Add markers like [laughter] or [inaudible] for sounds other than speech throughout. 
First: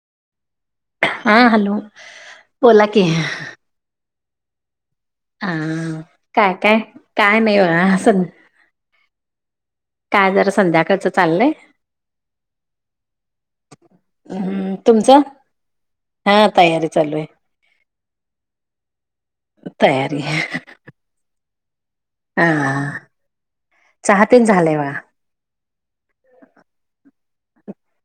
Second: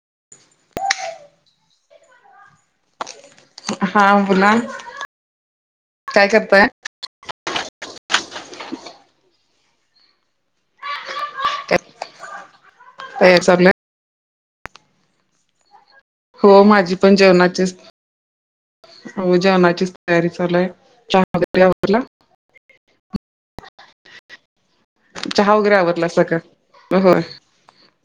[inaudible] हा हॅलो. बोला की. हा बोला. हा. काय काय काय नाही बघा. काय जरा संध्याकाळचं- चाललंय त्यात. काय चाललय? हमम्म तुमचं? हा हो तयारी माझी पण चालू आहे जेवणाचीच- हो जेवनाचीच तयारी चालूय. [unintelligible] हा. चहा तेन झालाय बघा चहा वगैरे आवरलासा का? होय.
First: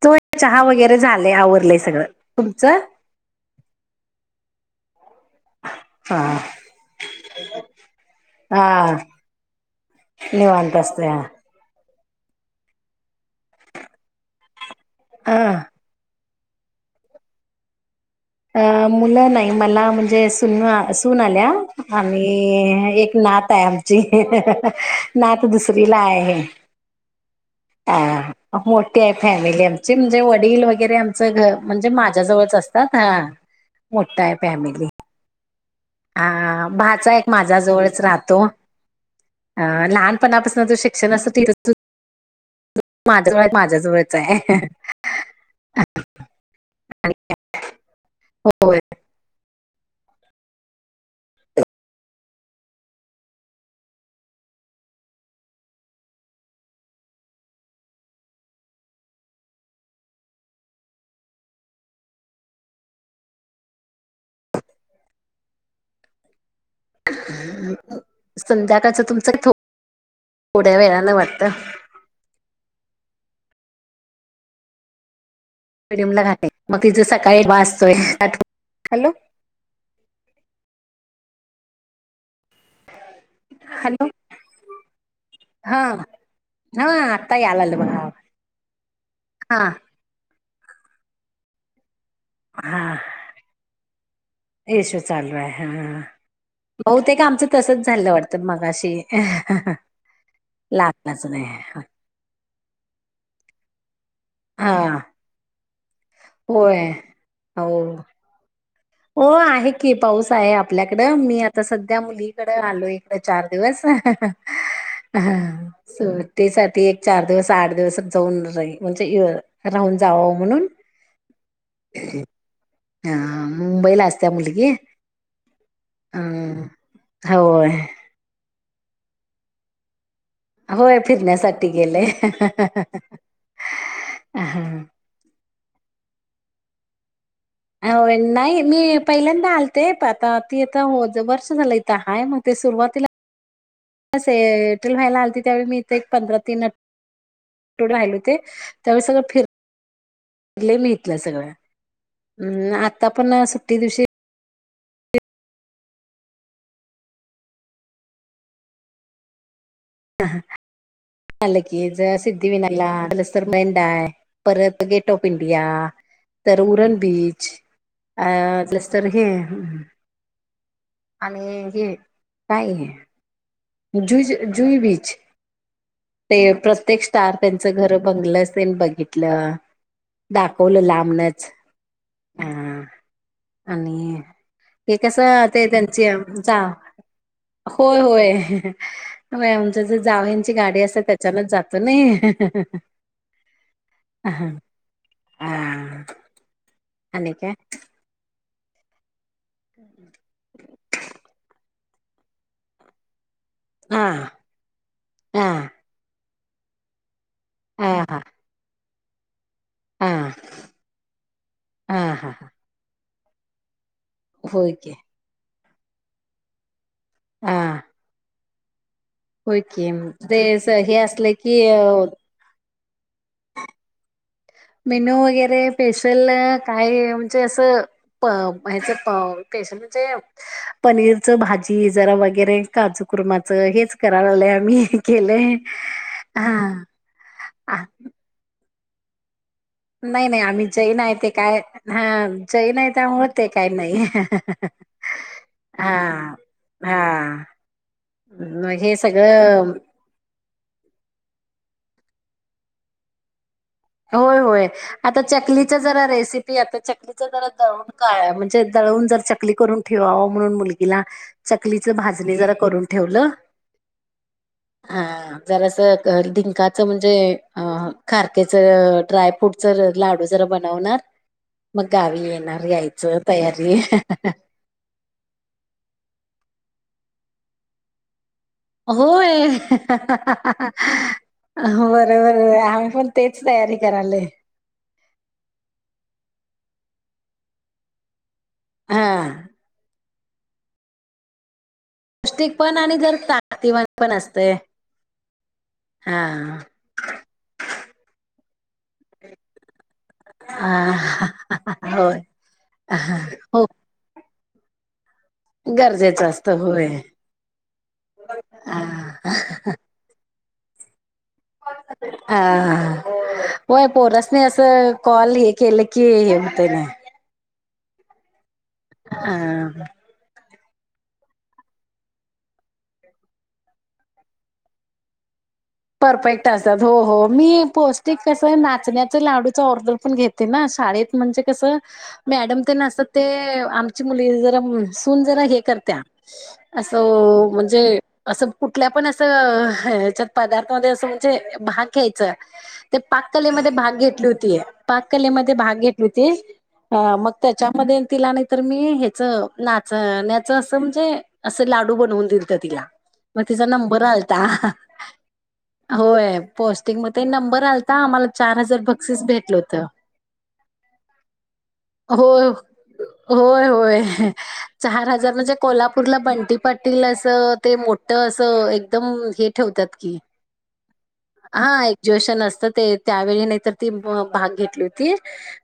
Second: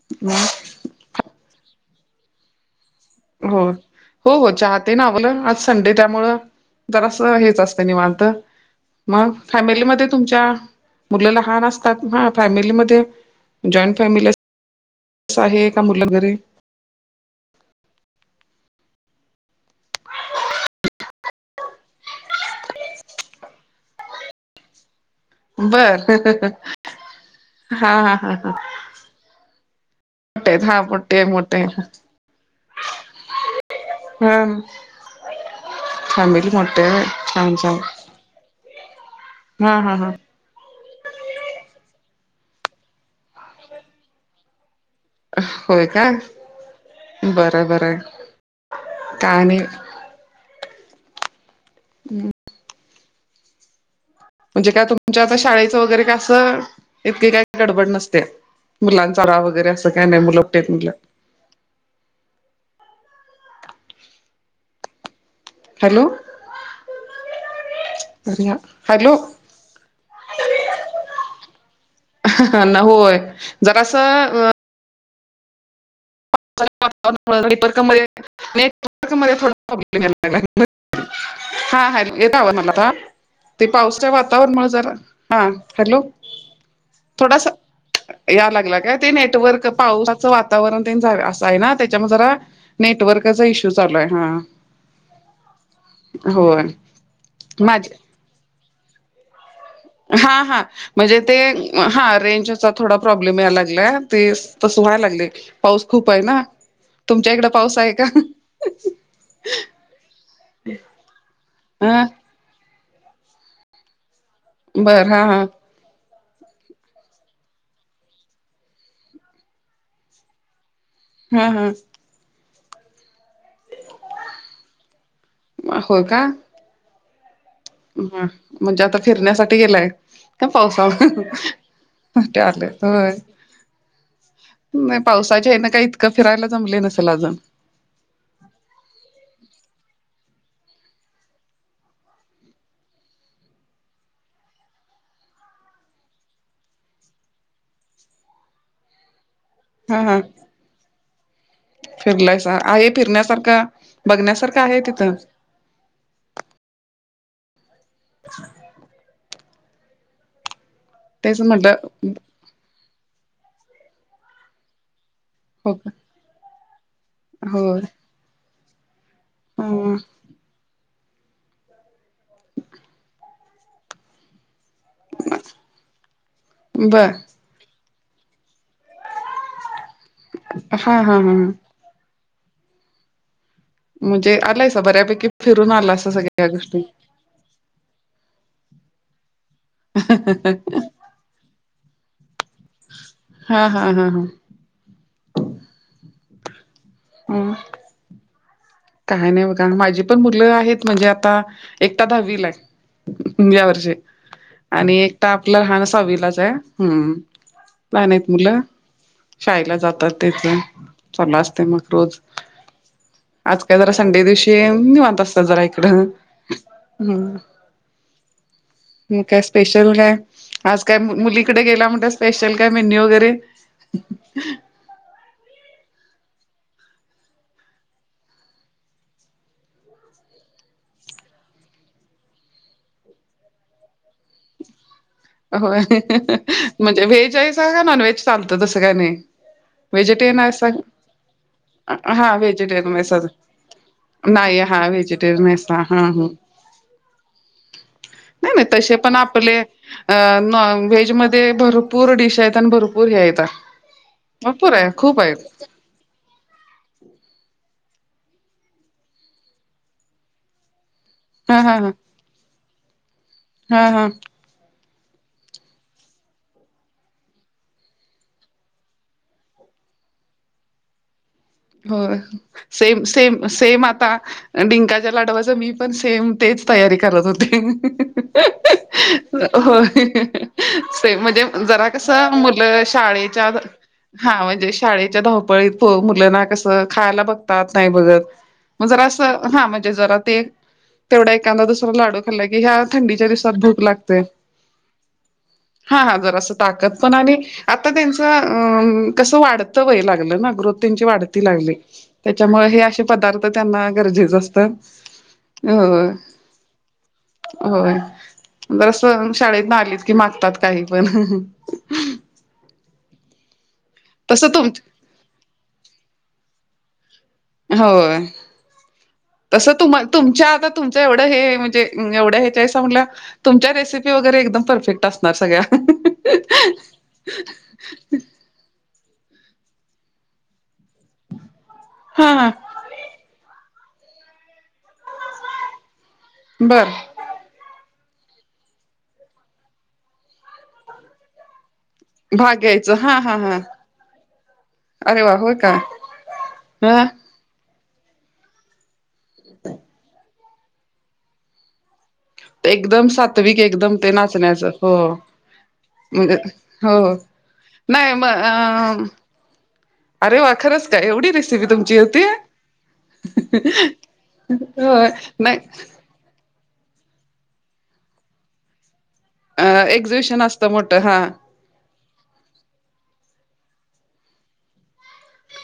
होय, चहा मग वगैरे झालेय आवरलंय सगळं. तुमचं? हो हो हो चहा ते ना? ब आज संडे हा त्यामुळ जरास हेच असतं निवांत. हा मग? फॅमिलीमध्ये तुमच्या निवांत असतय मुलं लहान असत- हा फॅमिलीमध्ये जॉईंट फॅमिलीच हा आहे का मुलं घरी - मुलं नाही मला, म्हणजे सून आल्या आणि एक- नात आहे आमची. नात दुसरीला बर आहे. हा हा हा हा आं मोठी आहे फॅमिली. म्हणजे मोठे आहेत वडील हा वगैरे मोठे आमचं घ मोठे म्हणजे माझ्याजवळच असतात. हां. मोठ्ठ आहे हा फॅमिली. फॅमिली हा. मोठे आहे होय भाचा एक छान माझ्या छान जवळच राहतो. अ हा हा हा लहानपणापासून तू शिक क्षण [unintelligible] माझ्या जवळच आहे. होय का? आणि बर बर आहे. काय आणि? हम्. म्हणजे काय तुमच्या आता शाळेचं वगैरे कासं इतके काय गडबड नसते मुलांचा रा वगैरे असं काही नाही मुल टेत मुलं हॅलो अरे संध्याकाळच हॅलो तुमचं थोड्या वेळाला वाटत होय जरा असं मिडियमला घालाय मग तिचं सकाळी ध्येॉ्ले डबा असतोय हॅलो [unintelligible] हा ह ते हॅलो पावसच्या वातावरणमुळे जरा हा हॅलो हा आता थोडासा यायला लागलं बघा यायला लागला का? ते नेटवर्क हा पावसाच वा- वातावरण असं आहे ना. त्याच्यामुळे जरा नेटवर्कचा इशू चालू आहे. हा. येशू चालू आहे हा. होय बहुतेक आमचं तसच माझे झालं वाटतं मग अशी- हा हा म्हणजे ते हा रेंजचा थोडा प्रॉब्लेम यायला लागलाय. ते तस हा, व्हायला लागलय पाऊस खूप आहे ना. होय तुमच्या इकड हो पाऊस आहे का? हो आहे की पाऊस आहे आपल्याकडं. मी आता सध्या ह मुलीकडे आलेय. डे चार दिवस बर हा हा ह. तेसाठी एक चार दिवस आठ दिवस जाऊन म्हणजे राहून जावं म्हणून- हम्म हम्म. हा मुंबईला असते्या मुलगी. होय का हम. होय. ह म्हणजे आता फिरण्यासाठी गेलाय? का पावसाळ होय फिरण्यासाठी गेले आलं होय हा. नाही पावसाच्या हे ना काही इतकं फिरायला जमले नसेल अजण अ नाही मी पहिल्यांदा आलते प आता ती आता वर्ष झालं इथ हाय मग सुरुवातीला एट्रिल व्हायला आल त्यावेळी मी इथ एक पंधरा तीन राहिल होते त्यावे सगळं फिर हा हा फिरलायच अम् आहे आता पण फिरण्यासारखा सुट्टी दिवशी बघण्यासारखा काय आहे तिथं [inaudible] तेच ह की म्हटलं ज सिद्ध विन मंा परत गेट ऑफ इंडिया हो तर उरण बीच हो अ पलस् तरर हे ह आणि हे काय आहे जु जुई बीच ते प्रत्येक बर स्टार त्यांच घर बंग बघितलं दाखवलं हा हा हा लांबनच हा आणि म्हणजे आलायसा हे कस बऱ्यापैकी ते फिरून आलासा त्यांची सगळ्या जा गोष्टी होय होय आमच जे जावंची गाडी असे त्याच्यानच जातो नाही हा हा हा हा अ का काही नाही कारण माझी पण मुलं आहेत म्हणजे आता एकट दहावी ला या वर्षी हा आणि एक तर हा आपलं लहानसावीलाच आहे हम् हा प नाही हा आहेत मुलं शाळेला जातात हा तेथ चला असते मग हा रोज हा का जरा संडे दिवशी होय की निवत असतात जरा इकड ह हा मग काय होय स्पेशल की नाही ते आज हे काय असले की मुलीकडे गेला म्हण स्पेशल काय मेनओ करे मेनू वगैरे स्पेशल काय म्हणजे असं हच पनीरच भाजी जरा वगैरे काजू कुरमाच हेच करायला लाले आम्ही केलंय हो म्हणजे व्हेज आहेयचा हा का नॉन व्हेज चालत तसं काय नाही नाही व्हेजिटेरियन नाही आम्ही आहे जैन ते काय हा जैन आहे व्हेजिटेरियन त्यामुळे ते काय नाही. नाही हा वेजिटेर म हा ह हा नाही नाही मग हे तसे पण आपले सगळं नॉन व्हेज मध्ये भरपूर डिश आहेत आणि भरपूर हे आहेतेत होय होय आता चकलीच जरा रेसिपी आता चकलीच जरा द का म्हणजे दळून जर चकली करून ठेवावं म्हणून मुलगीला हा हा हा चकलीचे भाजणी जरा करून ठेवलं हा हा हा जरा अस ढिंकाचं म्हणजे अ खारके ड्राय फ्रूट लाडू जरा बनवणार मग हो गावी येणार सेम यायचं सेम तयारी सेम आता डिंकाच्या लाडवाचं मी पण सेम तेच तयारी करत होते होय. हो ते म्हणजे जरा कस बरोबर आहे. मुलं आम्ही पण तेच शाळेच्या तयारी करायलोय. हा म्हणजे शाळेच्या धावपळीत मुलं ना ख ब ब हां. जण तेवढा एखादा दुसरा लाडू खाल्ला पौष्टिक की ह्या पण आणि जर थंडीच्या दिवसात भूक ताकदीवान पण लागते असतंय. हा हा जरा अस हां. ताकत पण आणि आता त्यांच अ कसं वाढतं वय लागलं ना ग्रोथ त्यांची हां. वाढत होय. त्याच्यामुळे हे असे पदार्थ हो. त्यांना गरजेच असत गरजेचं असत होय होय जर अस हां. शाळेत नाही आलीत की मागतात काही पण हा हा होय पोरसने तसं तुम असं कॉल हे केलं की हे होतय ना होय हां. तस तुम तुमच्या आता तुमच एवढं हे म्हणजे एवढ्या हेस म्हटल्या तुमच्या रेसिपी वगैरे एकदम परफेक्ट असणार सगळ्या परफेक्ट असतात हो लाडू ऑर्डर पण घेते ना शाळेत म्हणजे कस हा हा मॅडम ते नसत ते मुली जरा सून जरा हे करत्या बरं असं म्हणजे असं कुठल्या पण असं हच्यात पदार्थामध्ये असं म्हणजे भ घ्यायचं भाग घ्यायचं ते हा पाक हा हा कलेमध्ये भाग घेतलीं होती अरे पाकलें वा होय मध्ये का भांग घेतलीं होती ह हां मंग त्यांच्या मध्ये तिला नाहीं तरं मी हेच नाचण्यां नच असं म्हणजे असं लाडू बनवून दिलंत तिला एकदम मंग सात्विक तिच्या एकदम नंबर ते आलतां नाचण्याचं हो म्हणजे होय पोस्टिंग हो मध्ये नंबर आलता नाही आम्हांला चार हजार मग बक्सीस भेटलं होतं अरे वाखंरचं का एवढी रेसिपी तुमची होती होयं होयं चार होय हजार म्हंजे नाही कोल्हापूरला ब कंटी पाटीलील असं ते मोठं असं एकदंम हे ठेवतांत की एक्झिबिशन असतं मोठं हा हा एक्जुएशन असतं ते त्यावेळीं नाहीं तरं ती भांग घेतलीं हो तीला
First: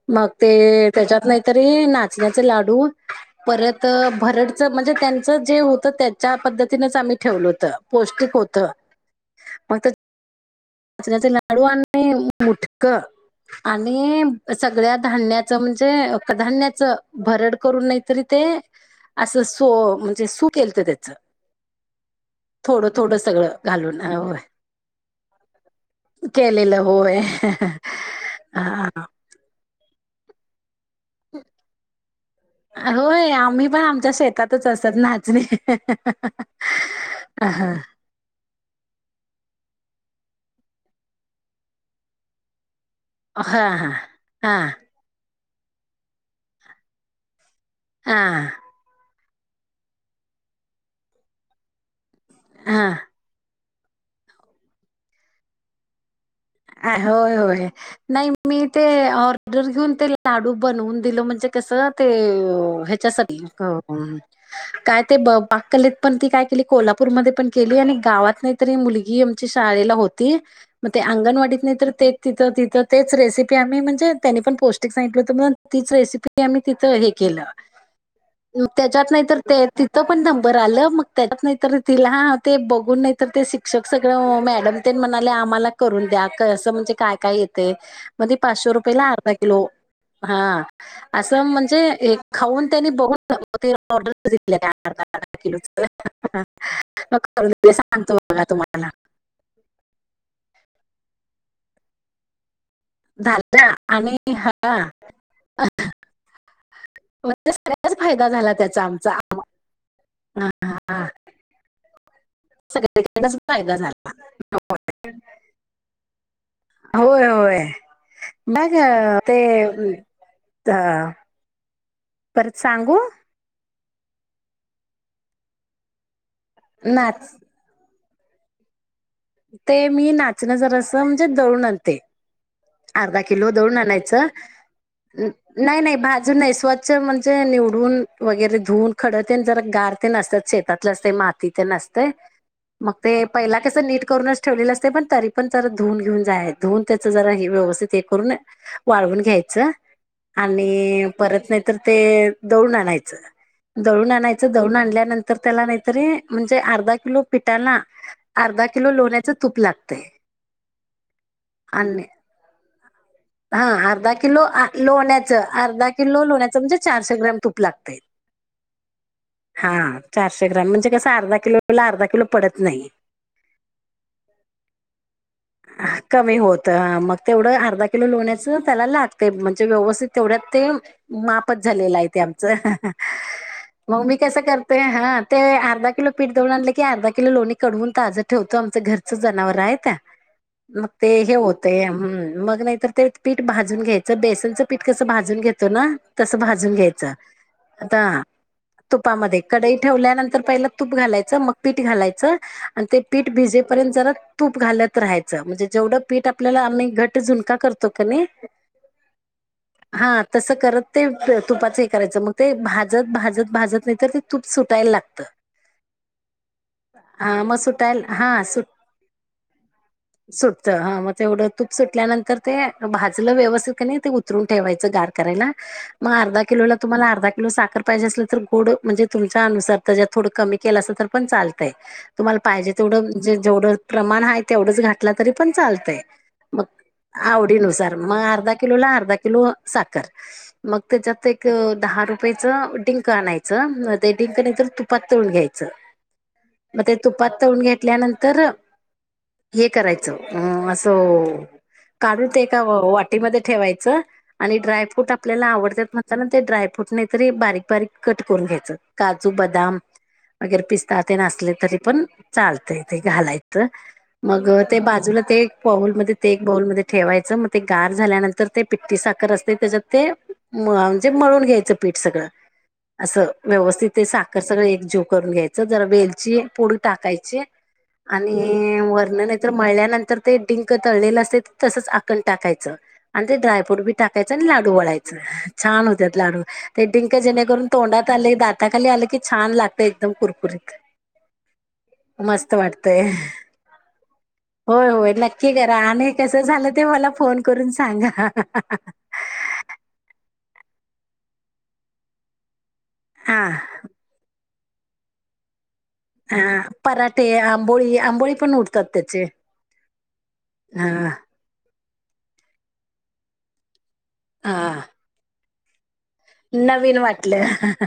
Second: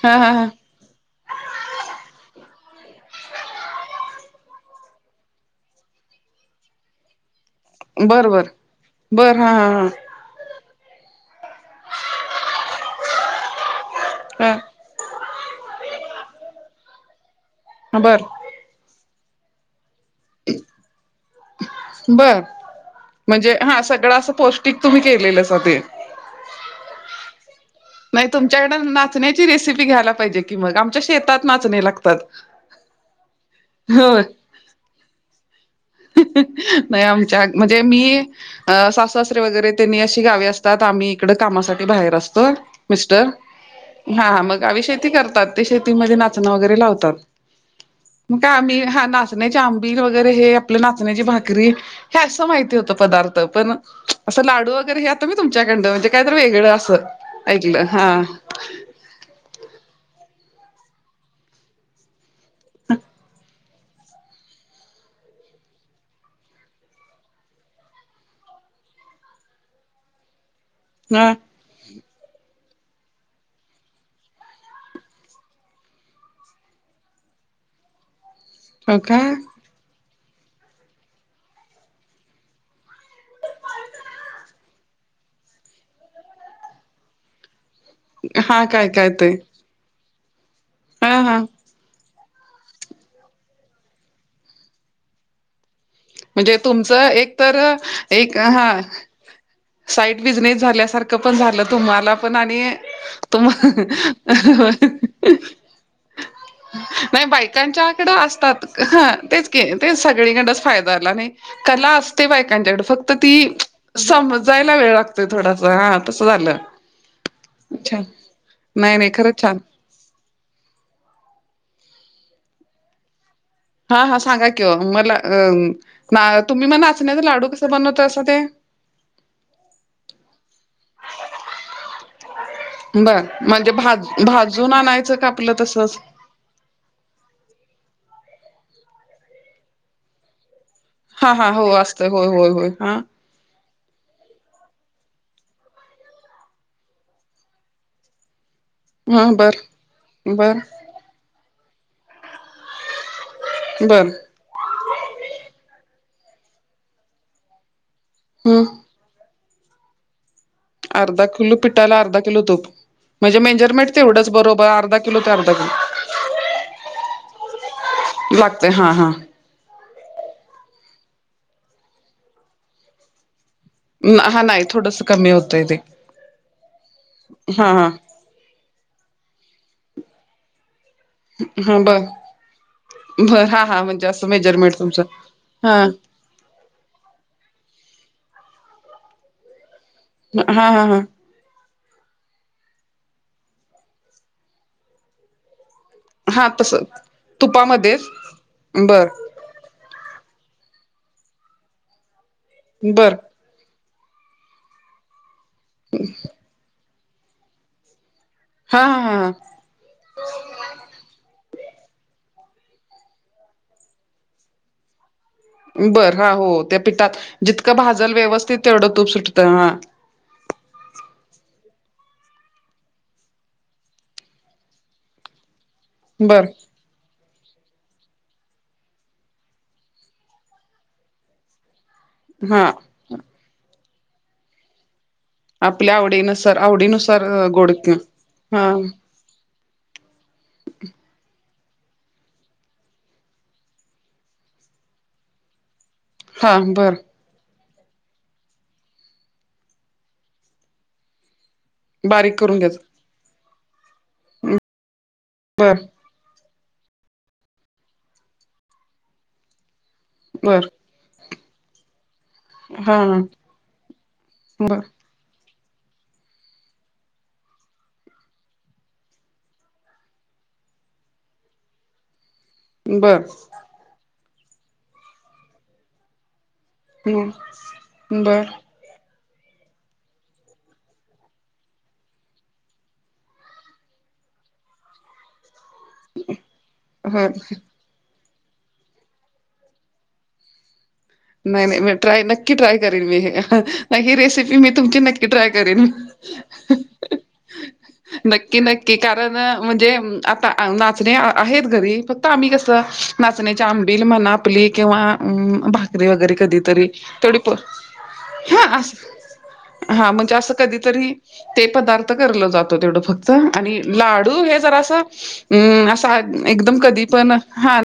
हा मंग हा हा ते त्यांच्यात नाहीतरी नांचण्यांचे ला लाडू परत भरडच म्हणजे त्यांचं जे होतं त्यांच्या पद्धतीनच आम्हीं ठेवलंय बर पौष्टिक बर होतं हा बर हा चण्यांचे लाडू आणि मुटक आणि हा ई सगळ्यांचं ध्याण्यांच म्हणंजे भर करूंन हा नाहीं तरी बर ते असं म्हणजे सुक केलं का त्याचं बर थोडं थोडं म्हणजे सगळं हा घालूनय सगळं असं पौष्टिक तुम्ही केलेलंच ते केलेलं होयं नाहीं तुमच्यांकड नाचण्यांची रेसिपी घ्यांयला पाहिजे की मंग आमच्या शेतात नाचणे लागतांत होय आम्हीं पणं आमच्या शेतातच असतं नाचणी नाहीं आमच्या ह म्हणजे हा मी अ सासूसारे वगैरे त्यांनीं अशी गावे असतांत आम्हीं इकड कामांसाठी बाहेर असतों मिस्टर हा मंग आ शेती करतांत ते शेतीमध्ये नाचणं वगैरे लावतात मंग का हा आम्हीं हा नाचण्यांचे आंबी वगैरे हे आपलं नाचण्यांची भाकरी हे असं माहिती होतं पदार्थ पणं असं लाडू वगैरे हे आता मी तुमच्याकडं म्हणजे काय तर वेगळं असं होय, होय, ऐकलं हा नाही मी ते ऑर्डर घेऊन ते लाडू बनवून दिलं, म्हणजे कस ते ह्याच्यासाठी काय ते ब बाक्कलीत पण ती काय केली, कोल्हापूरमध्ये पण केली, आणि गावात नाही तरी मुलगी आमचीं शाळेला होती, म ते हा अंगणवाडी नाही तर ते तिथं तिं तेच रेसिपी आम्ही, म्हणजे त्यांनी पण पौष्टिक सांगितलं होतं म्हणून, ती रेसिपी आम्ही तिथं हे केलं ह मंग त्यांच्यात नाहीं तरं ते तिथं पणं नंबर आलं मंग त्यांच्यात नाहीं तिला ते बघून नाहीं ते शिक्षक सगळं मॅडम आम्हा करूंन द्या [unintelligible] असं म्हणजे कायं कायं येते म्हण हा पाचशे काय रुपयेला काय ते अर्धा किलो हा हा हा असं म्हणजे खाऊंन त्यांनीं बघून ऑर्डर का अर्ध्या अर्ध्या किलो म्हणजे तुमचं एक तरं सांगतो एक बघा हा तुम्हाला साईड बिझनेस झाल्यांसारखं पणं झालं तुम्हांला पणं आणि तुम्हा झालं आणि हा [unintelligible] नाहीं म्हणजे बायकांच्या सगळ्याच कडं फायदा झाला असतांत त्याचा ह आमचा तेचं ते हा सगळीकडे फायदा हा त्यालां नाहीं काॅला असं ते बायकांच्याकडे फक्त ती सगळीकडेच फायदा झाला समं जांयला वेळ लागतोय थोडासा हा तसं झालं होयं होयं छान नाहीं नाही नाही ग ते खरंच छान ह परत सांगू हा हा सांगा किं मला तुम्हीं मंग नाचण्यांचा नाच लाडू कसं बनवतात कुठे? ते मी नाचणं जर असं, म्हणजे दळून आणते. अर्धा बर किलो म्हणजे दळून भाज आणायचं भाजून आणायचं का आपलं नाही, नाही, तसच भाजून नाही स्वच्छ म्हणजे निवडून वगैरे धुून खडते जर गार ते नसतात शेतातलं असते हा माती हा ते हो नसते असतंय होय होय होय मग हा ते पहिला कसं नीट करूनच ठेवलेलं असते पण तरी पण जरा धुन घेऊन जाय धुन त्याचं जरा हे व्यवस्थित हे करूनय वाळवून हा बर घ्यायचं बर आणि परत नाहीतर ते दडून आणायचं बर दळून आणायचं दळून आणल्यानंतर त्याला नाहीतरी म्हणजे अर्धा किलो पिठाला अर्धा हम्म किलो लोण्याचं तूप लागतय अर्धा किलो पिठायला अर्धा किलो तूप म्हणजे हा मेजरमेंट अर्धा तेवढंच किलो बरोबर अर्धा किलो ते लोहण्याचं अर्धा किलो लोहण्याचं म्हणजे चारशे ग्रॅम तूप लागतय लागते हा हा हा चारशे ग्राम म्हणजे कसं अर्धा किलो ला अर्धा किलो पडत नाही हा नाही थोडस कमी होत कमी होत मग तेवढं हा अर्धा हा किलो लोण्याचं त्याला लागते म्हणजे व्यवस्थित तेवढ्यात ते मापच हा झालेलं बर आहे ते आमचं बर हा हा मग म्हणजे मी असं कसं मेजरमेंट करते तुमचं हा ते हा अर्धा किलो पीठ दवळून आणलं की अर्धा किलो लोणी कढवून ताजं ठेवतो आमचं घरच जनावर आहे त्या हा हा मग हा ते हे होत ते मग नाहीतर ते पीठ भाजून घ्यायचं बेसनचं पीठ कस भाजून घेत त ना तस भाजून घ्यायच तुपामध्येच आता बर तुपामध्ये कडई ठेवल्यानंतर पहिलं तूप घालायचं मग पीठ घालायचं आणि ते बर पीठ भिजे पर्यंत जरा तूप घालत राहायचं म्हणजे जेवढं पीठ आपल्याला अ घट झुणका करतो का नाही हा हा हा हा तस करत ते तुपाचं हे करायचं मग ते भाजत भाजत भाजत नाही तर ते तूप सुटायला लागतं बर हा हो त्या पिठात हा मग जितकं सुटायला भाजल व्यवस्थित तेवढं तूप सुटतं हा सुटत हा मग तेवढ तूप सुटल्यानंतर ते भाजलं व्यवस्थित क नाही ते उतरून ठेवायचं गार करायला मग अर्धा बर किलोला तुम्हाला अर्धा किलो साखर पाहिजे अस गोड म्हणजे तुमच्या अनुसार तर थोडं कमी केलं अस तर पण चालतय तुम्हाला हा पाहिजे तेवढं जे जेवढं प्रमाण आहे तेवढंच घाला तरी पण चाल आपल्या आवडीनुसार मग आवडीनुसार गोड आवडीनुसार मग अर्धा हा किलो अर्धा किलो साखर मग त्याच्यात एक दहा रुपयाच ड डिंक आनायच ते तुपात तळून घ्यायच हा मग ते बर तुपात तळून घ्या घेतल्यानंतर हे करायचं अ असं काढून बारीक ते करून एका घ्यायच वाटीमध्ये ठेवायचं आणि ड्रायफ्रूट आप आपल्याला बर आवडतात म्हणताना ते ड्रायफ्रूट तरी बारीक बारीक कट करून घ्यायचं काजू बदाम वगैरे बर पिस्ता ते नासले तरी पण चालतय हा ते हा घालायचं मग ते बर बाजूला ते पाऊलमध्येध्ये ते एक बाऊलमध्येध्ये ठेवायचं मग ते गार झाल्यानंतर ते पिट्टी साखर असते त्याच्यात ते म म्हणजे मळून घ्यायचं पीठ सगळं बर असं व्यवस्थित ते साखर सगळं एकजीव करून घ्यायचं जर वेलची पुड हम् टाकायचे बर आणि वर्ण मळल्यानंतर ते डिंक तळलेलं असते तसच आकण टाकायचं आणि ते ड्रायफ्रूट बी टाकायचं लाडू वळायच छान होत लाडू ते डंक ह जेणेकरून दात आले दाताखाली आलं की छान लागतं एकदम कुरकुरीत नाही नाही मी ट्राय मस्त नक्की ट्राय वाटतय करेन मी ही रेसिपी मी होय तुमची होय नक्की ट्राय करा करेन आणि कसं झालं मी ते मला फोन करून सांगा. नक्की नक्की कारण म्हणजे नाचणे आहेत घरी फक्त आम्ही कस हा नाचण्याच्या आंबील मनात आपली किंवा वगैरे कधी हा तरी पराठे तेडी आंबोळी आंबोळी पण उडतात त्याचे हा म्हणजे असं हा कधीतरी ते पदार्थ फक्त जातो तेवढ फक्त लाडू हा हे जरास एकदम नवीन कधी पण वाटलं. हा